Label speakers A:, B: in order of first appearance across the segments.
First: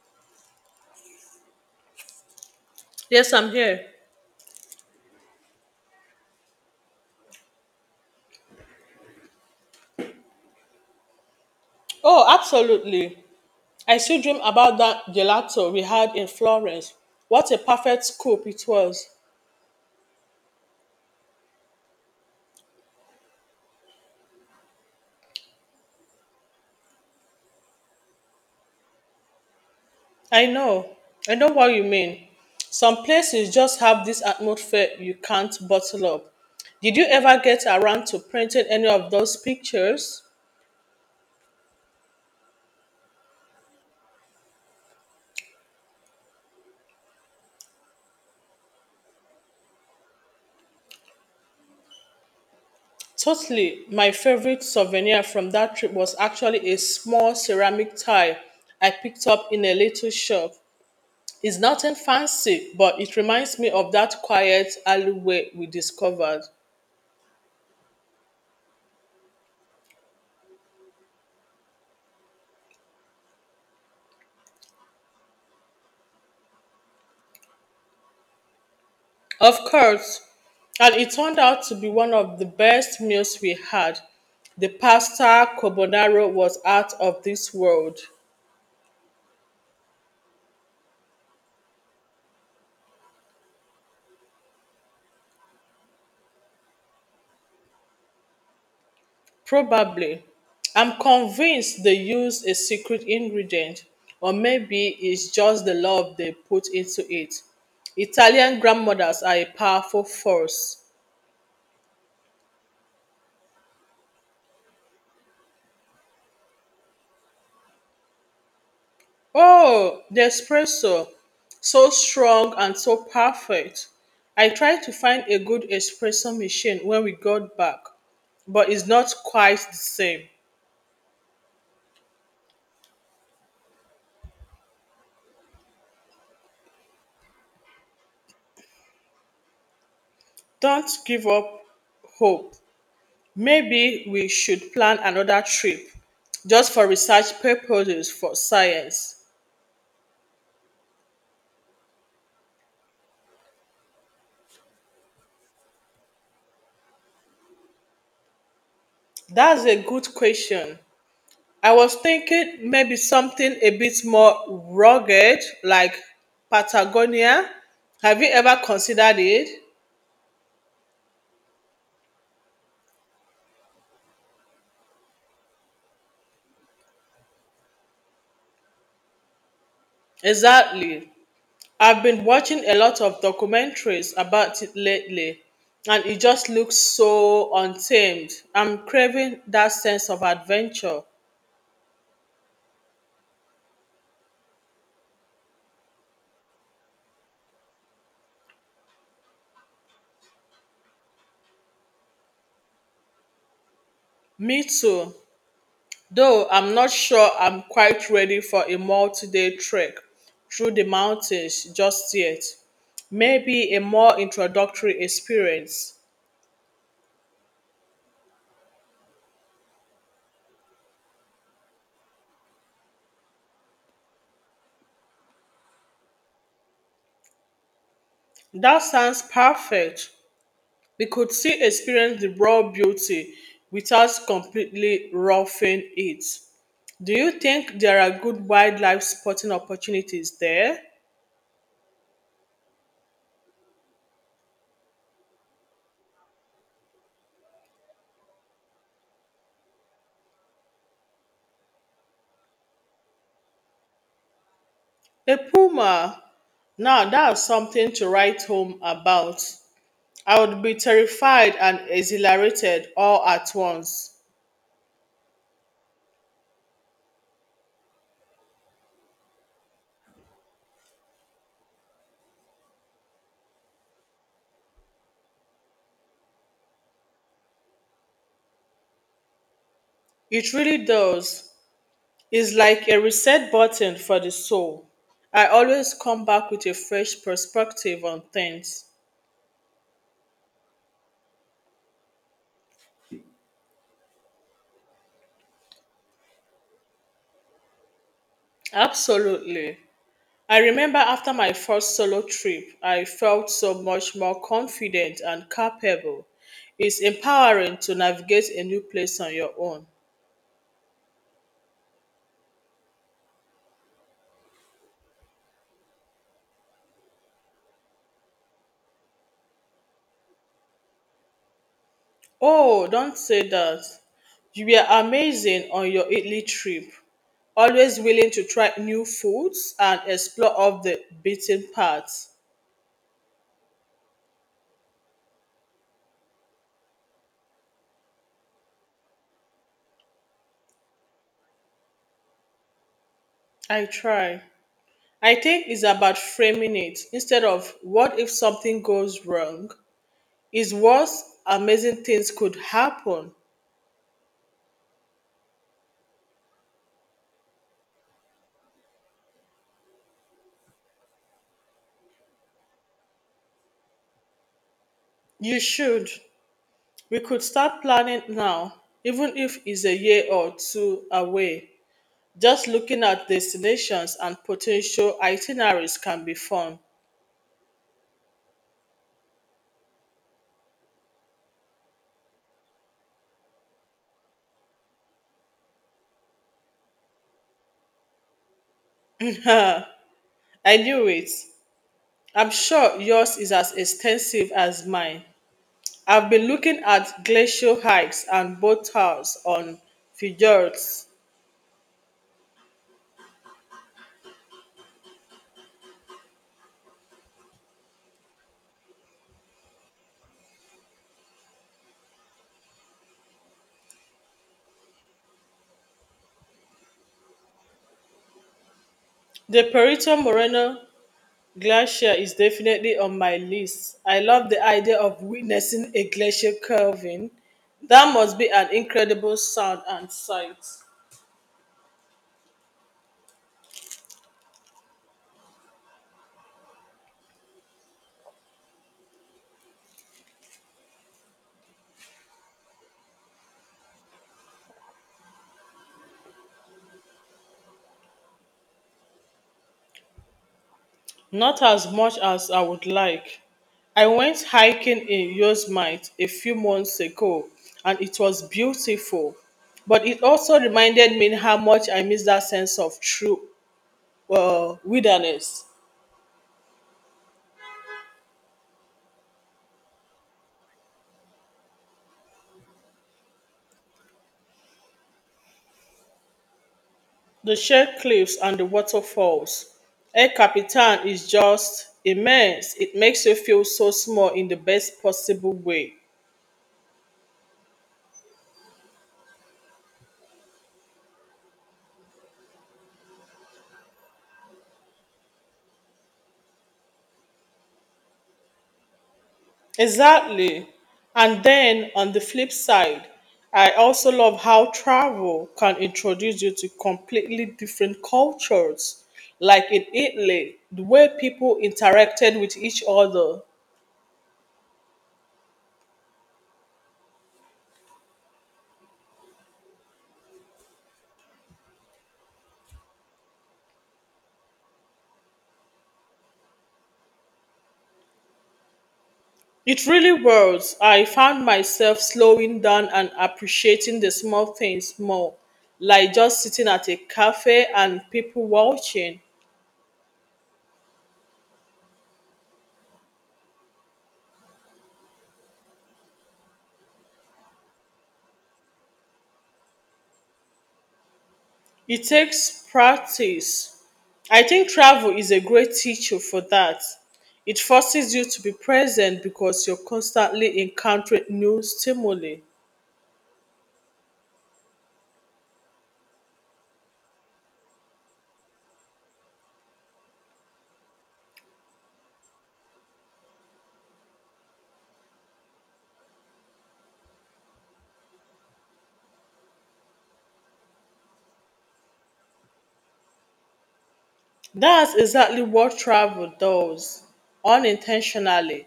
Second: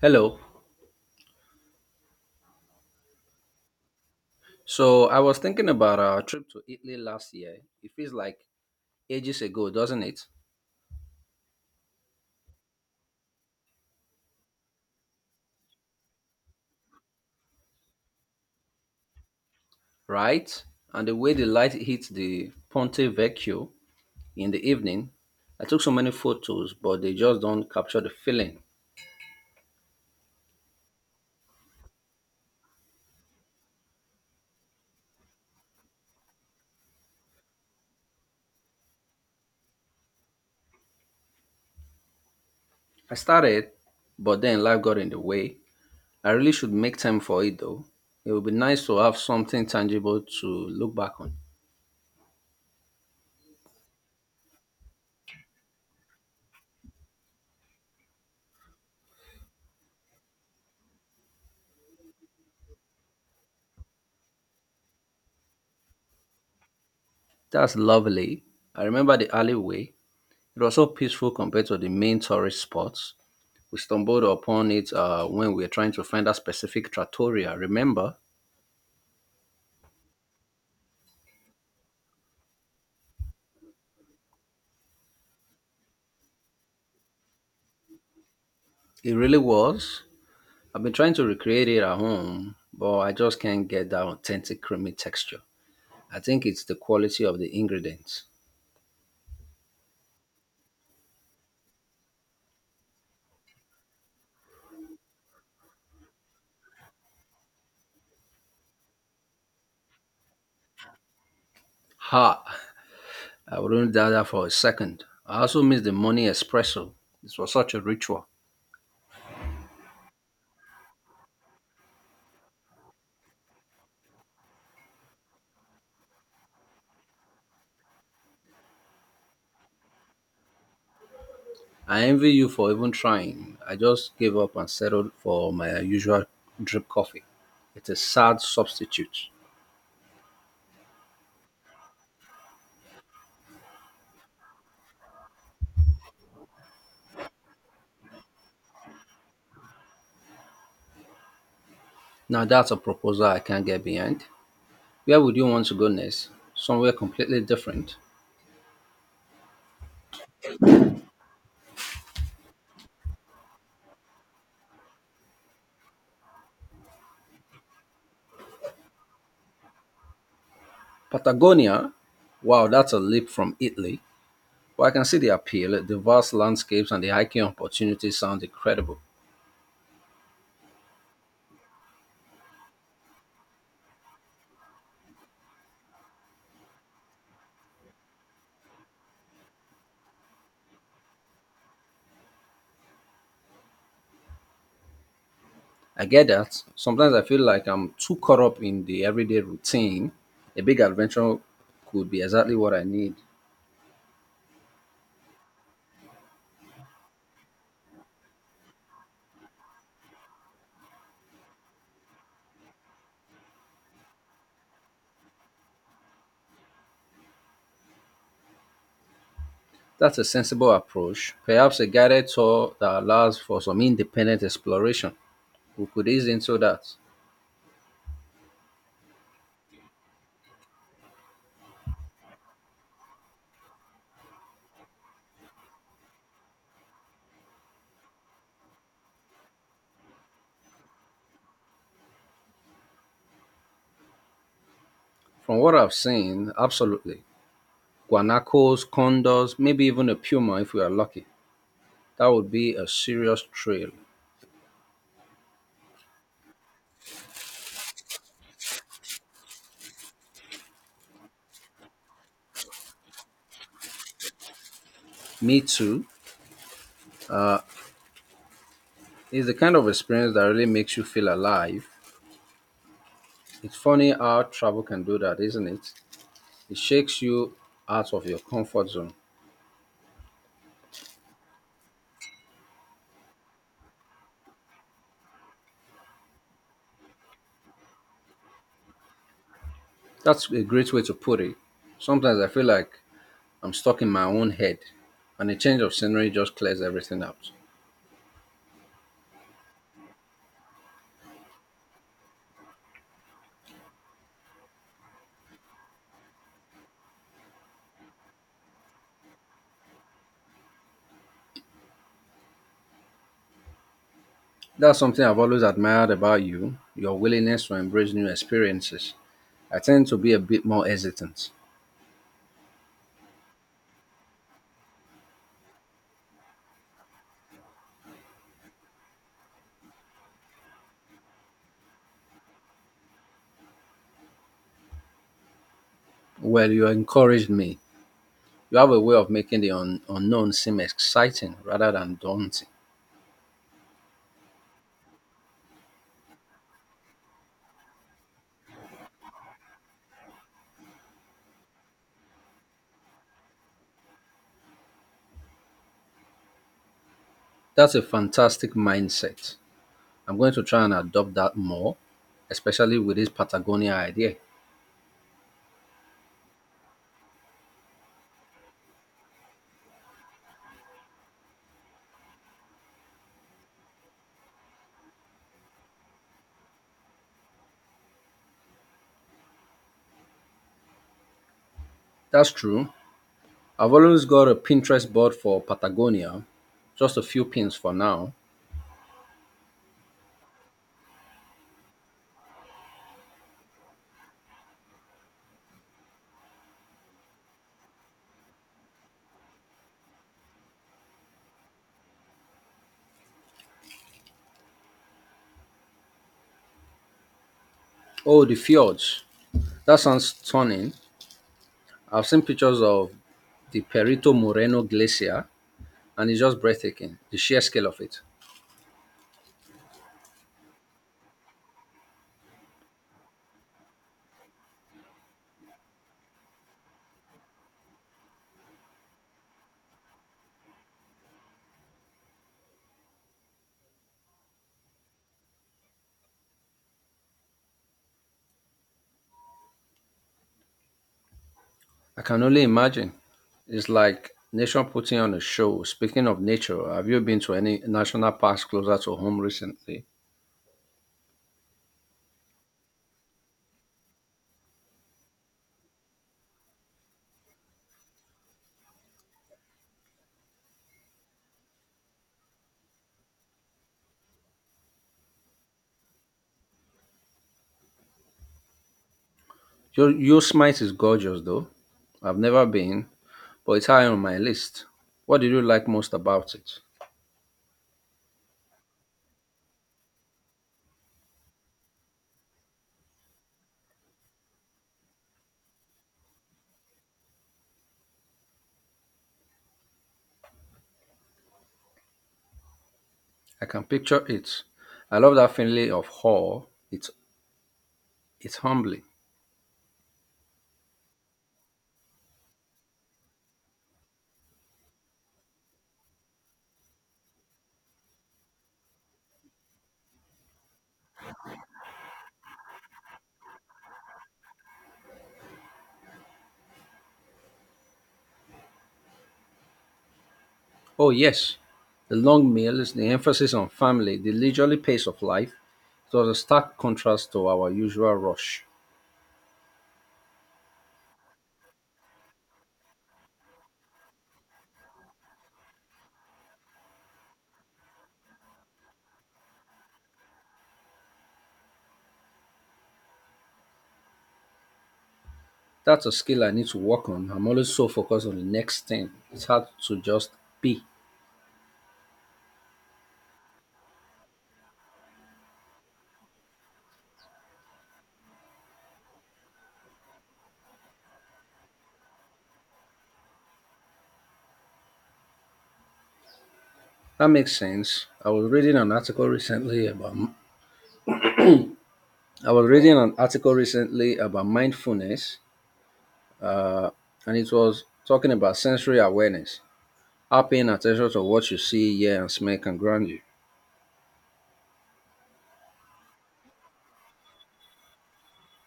A: Hello.
B: Yes, I'm here.
A: So I was thinking about our trip to Italy last year. It feels like ages ago, doesn't it?
B: Oh, absolutely. I still dream about that gelato we had in Florence. What a perfect scoop it was.
A: Right? And the way the light hits the Ponte Vecchio in the evening, I took so many photos, but they just don't capture the feeling.
B: I know. I know what you mean. Some places just have this atmosphere you can't bottle up. Did you ever get around to printing any of those pictures?
A: I started, but then life got in the way. I really should make time for it though. It would be nice to have something tangible to look back on.
B: Totally. My favorite souvenir from that trip was actually a small ceramic tile I picked up in a little shop. It's nothing fancy, but it reminds me of that quiet alleyway we discovered.
A: That's lovely. I remember the alleyway. It was so peaceful compared to the main tourist spots. We stumbled upon it when we were trying to find a specific trattoria. Remember,
B: Of course. And it turned out to be one of the best meals we had. The pasta carbonara was out of this world.
A: it really was. I've been trying to recreate it at home, but I just can't get that authentic creamy texture. I think it's the quality of the ingredients.
B: Probably. I'm convinced they used a secret ingredient, or maybe it's just the love they put into it. Italian grandmothers are a powerful force.
A: Ha! I wouldn't doubt that for a second. I also miss the money espresso. This was such a ritual.
B: Oh, the espresso. So strong and so perfect. I tried to find a good espresso machine when we got back, but it's not quite the same.
A: I envy you for even trying. I just gave up and settled for my usual drip coffee. It's a sad substitute.
B: Don't give up hope. Maybe we should plan another trip just for research purposes, for science.
A: Now that's a proposal I can't get behind. Where would you want to go next? Somewhere completely different.
B: That's a good question. I was thinking maybe something a bit more rugged, like Patagonia. Have you ever considered it?
A: Patagonia? Wow, that's a leap from Italy. But I can see the appeal. The vast landscapes and the hiking opportunities sound incredible.
B: Exactly. I've been watching a lot of documentaries about it lately, and it just looks so untamed. I'm craving that sense of adventure.
A: I get that. Sometimes I feel like I'm too caught up in the everyday routine. A big adventure could be exactly what I need.
B: Me too, though I'm not sure I'm quite ready for a multi day trek through the mountains just yet. Maybe a more introductory experience.
A: That's a sensible approach. Perhaps a guided tour that allows for some independent exploration. We could ease into that.
B: That sounds perfect. We could still experience the raw beauty without completely roughing it. Do you think there are good wildlife spotting opportunities there?
A: From what I've seen, absolutely. Guanacos, condors, maybe even a puma if we are lucky. That would be a serious trail.
B: A puma. Now that's something to write home about. I would be terrified and exhilarated all at once.
A: Me too. It's the kind of experience that really makes you feel alive. It's funny how travel can do that, isn't it? It shakes you out of your comfort zone.
B: It really does. It's like a reset button for the soul. I always come back with a fresh perspective on things.
A: That's a great way to put it. Sometimes I feel like I'm stuck in my own head, and a change of scenery just clears everything out.
B: Absolutely. I remember after my first solo trip, I felt so much more confident and capable. It's empowering to navigate a new place on your own.
A: That's something I've always admired about you, your willingness to embrace new experiences. I tend to be a bit more hesitant.
B: Oh, don't say that. You were amazing on your Italy trip, always willing to try new foods and explore off the beaten path.
A: Well, you encouraged me. You have a way of making the unknown seem exciting rather than daunting.
B: I try. I think it's about framing it. Instead of what if something goes wrong, it's worse, amazing things could happen.
A: That's a fantastic mindset. I'm going to try and adopt that more, especially with this Patagonia idea.
B: You should. We could start planning now, even if it's a year or two away. Just looking at destinations and potential itineraries can be fun.
A: That's true. I've always got a Pinterest board for Patagonia, just a few pins for now.
B: I knew it. I'm sure yours is as extensive as mine. I've been looking at glacial hikes and boat tours on fjords.
A: Oh, the fjords. That sounds stunning. I've seen pictures of the Perito Moreno Glacier, and it's just breathtaking, the sheer scale of it.
B: The Perito Moreno Glacier is definitely on my list. I love the idea of witnessing a glacier curving; that must be an incredible sound and sight.
A: I can only imagine. It's like nature putting on a show. Speaking of nature, have you been to any national parks closer to home recently?
B: Not as much as I would like. I went hiking in Yosemite a few months ago and it was beautiful. But it also reminded me how much I miss that sense of true wilderness.
A: Yosemite is gorgeous, though. I've never been, but it's high on my list. What did you like most about it?
B: The sheer cliffs and the waterfalls. El Capitan is just immense. It makes you feel so small in the best possible way.
A: I can picture it. I love that feeling of awe. It's it's humbling.
B: Exactly. And then on the flip side, I also love how travel can introduce you to completely different cultures. Like in Italy, the way people interacted with each other.
A: Oh, yes. The long meal is the emphasis on family, the leisurely pace of life. It was a stark contrast to our usual rush.
B: It really was. I found myself slowing down and appreciating the small things more, like just sitting at a cafe and people watching.
A: That's a skill I need to work on. I'm always so focused on the next thing. It's hard to just be.
B: It takes practice. I think travel is a great teacher for that. It forces you to be present because you're constantly encountering new stimuli.
A: That makes sense. I was reading an article recently about mindfulness, and it was talking about sensory awareness. How paying attention to what you see, hear and smell can ground you.
B: That's exactly what travel does, unintentionally.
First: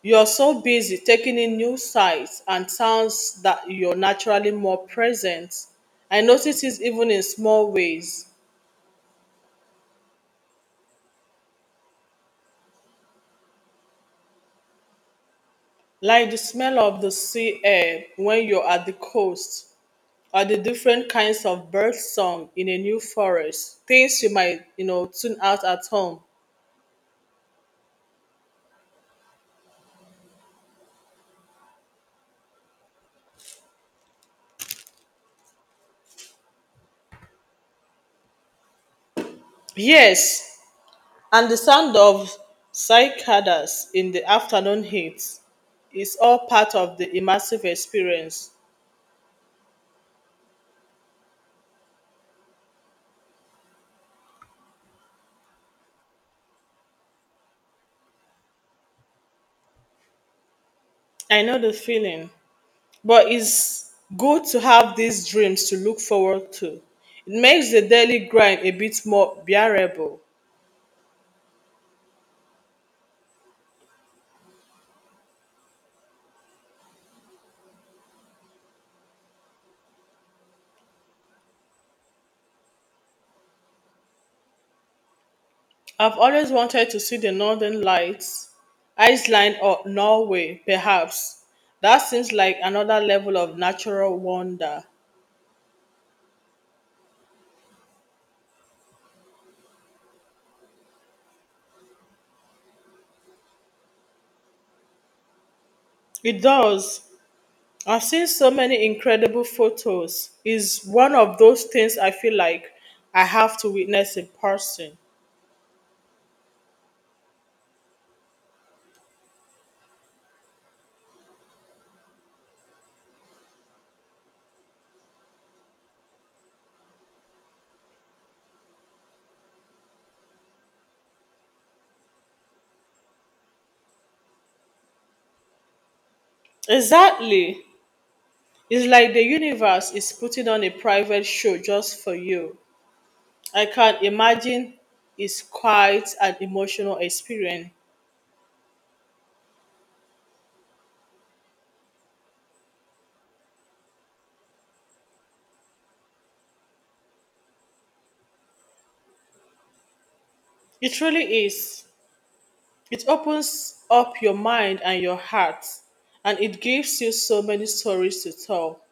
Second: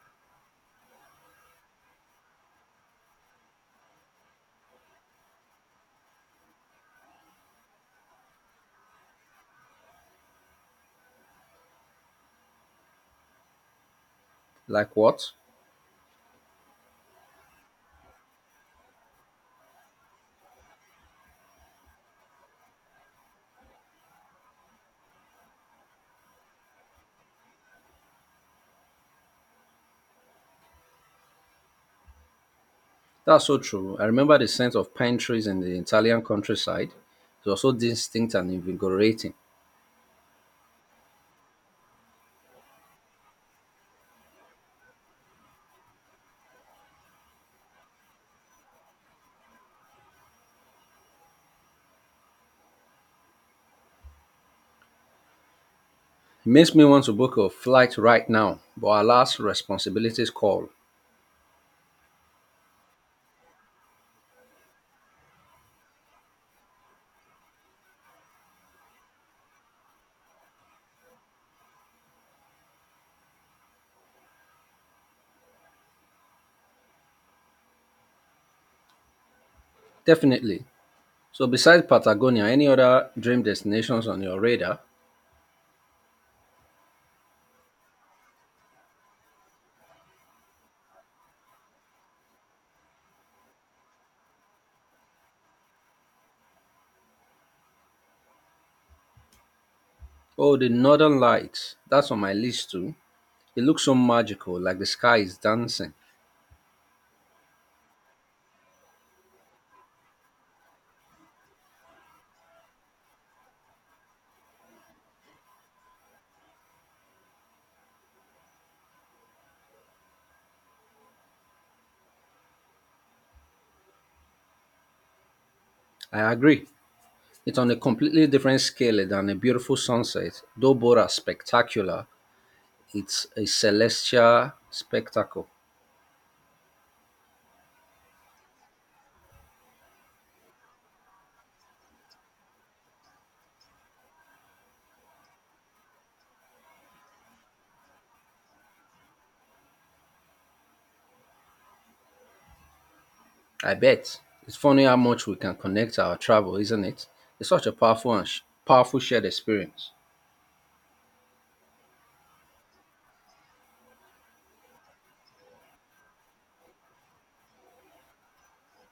B: You're so busy taking in new sights and sounds that you're naturally more present. I notice it even in small ways,
A: Like what?
B: like the smell of the sea air when you're at the coast, or the different kinds of bird song in a new forest, things you might, you know, tune out at home.
A: That's so true. I remember the scent of pine trees in the Italian countryside. It was so distinct and invigorating. It
B: Yes, and the sound of cicadas in the afternoon heat is all part of the immersive experience.
A: makes me want to book a flight right now, but alas, responsibilities call.
B: I know the feeling. But it's good to have these dreams to look forward to. It makes the daily grind a bit more bearable.
A: Definitely. So, besides Patagonia, any other dream destinations on your radar?
B: I've always wanted to see the Northern Lights, Iceland, or Norway, perhaps. That seems like another level of natural wonder.
A: Oh, the Northern Lights. That's on my list too. It looks so magical, like the sky is dancing.
B: It does. I've seen so many incredible photos. It's one of those things I feel like I have to witness in person.
A: I agree. It's on a completely different scale than a beautiful sunset, though both are spectacular. It's a celestial spectacle.
B: Exactly. It's like the universe is putting on a private show just for you. I can imagine it's quite an emotional experience.
A: I bet. It's funny how much we can connect our travel, isn't it? It's such a powerful shared experience.
B: It really is. It opens up your mind and your heart, and it gives you so many stories to tell.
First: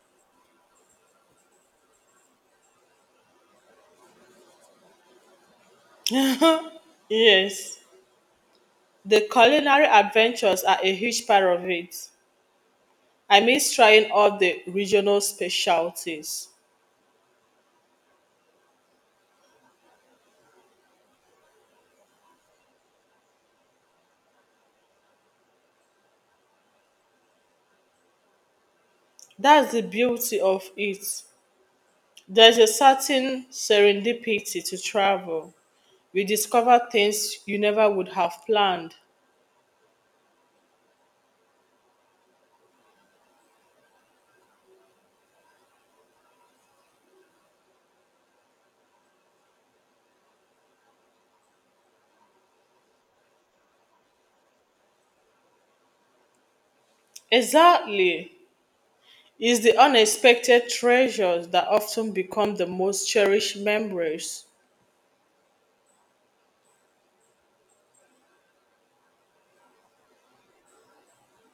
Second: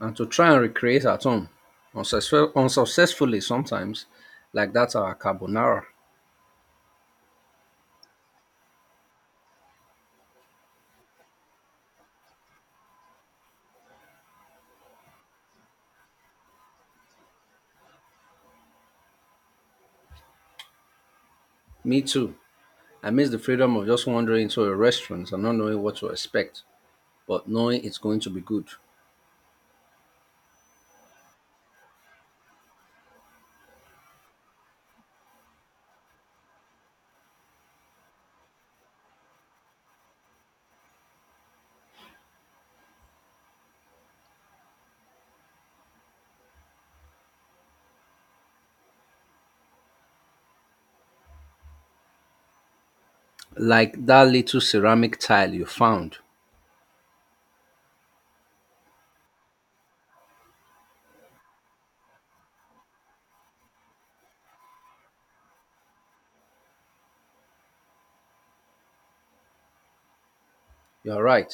A: And to try and recreate at home, unsuccessfully sometimes, like that's our carbonara.
B: Yes. The culinary adventures are a huge part of it. I miss trying all the regional specialties.
A: Me too. I miss the freedom of just wandering into a restaurant and not knowing what to expect, but knowing it's going to be good.
B: That's the beauty of it. There's a certain serendipity to travel. You discover things you never would have planned.
A: Like that little ceramic tile you found.
B: Exactly. It's the unexpected treasures that often become the most cherished memories.
A: You're right.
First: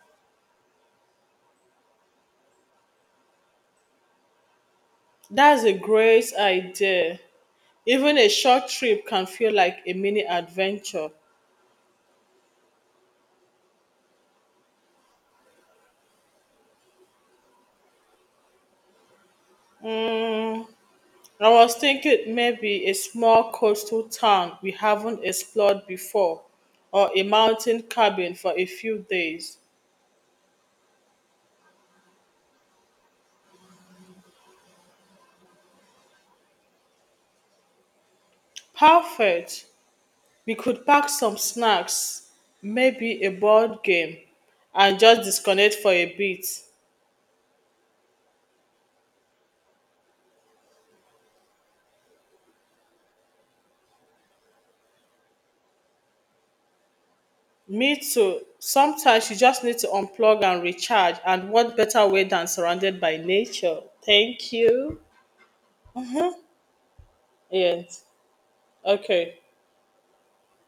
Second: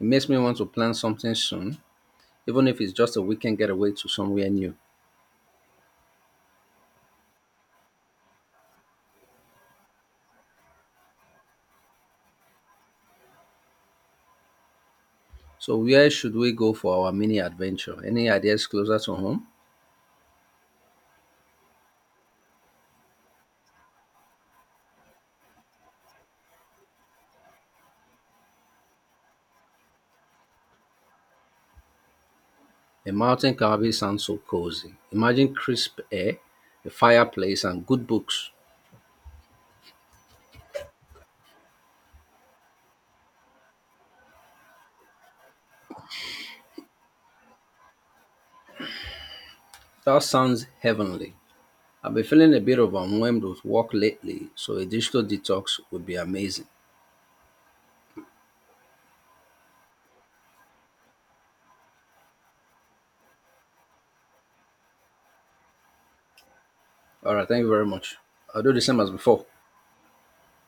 A: It makes me want to plan something soon, even if it's just a weekend getaway to somewhere new.
B: That's a great idea. Even a short trip can feel like a mini adventure.
A: So, where should we go for our mini adventure? Any ideas closer to home?
B: I was thinking maybe a small coastal town we haven't explored before, or a mountain cabin for a few days.
A: A mountain cabin sounds so cozy. Imagine crisp air, a fireplace, and good books.
B: Perfect. We could pack some snacks, maybe a board game, and just disconnect for a bit.
A: That sounds heavenly. I've been feeling a bit overwhelmed with work lately, so a digital detox would be amazing.
B: Me too. Sometimes you just need to unplug and recharge, and what better way than surrounded by nature? Thank you.
A: All right, thank you very
B: Yes.
A: much. I'll do the same as
B: Okay.
A: before.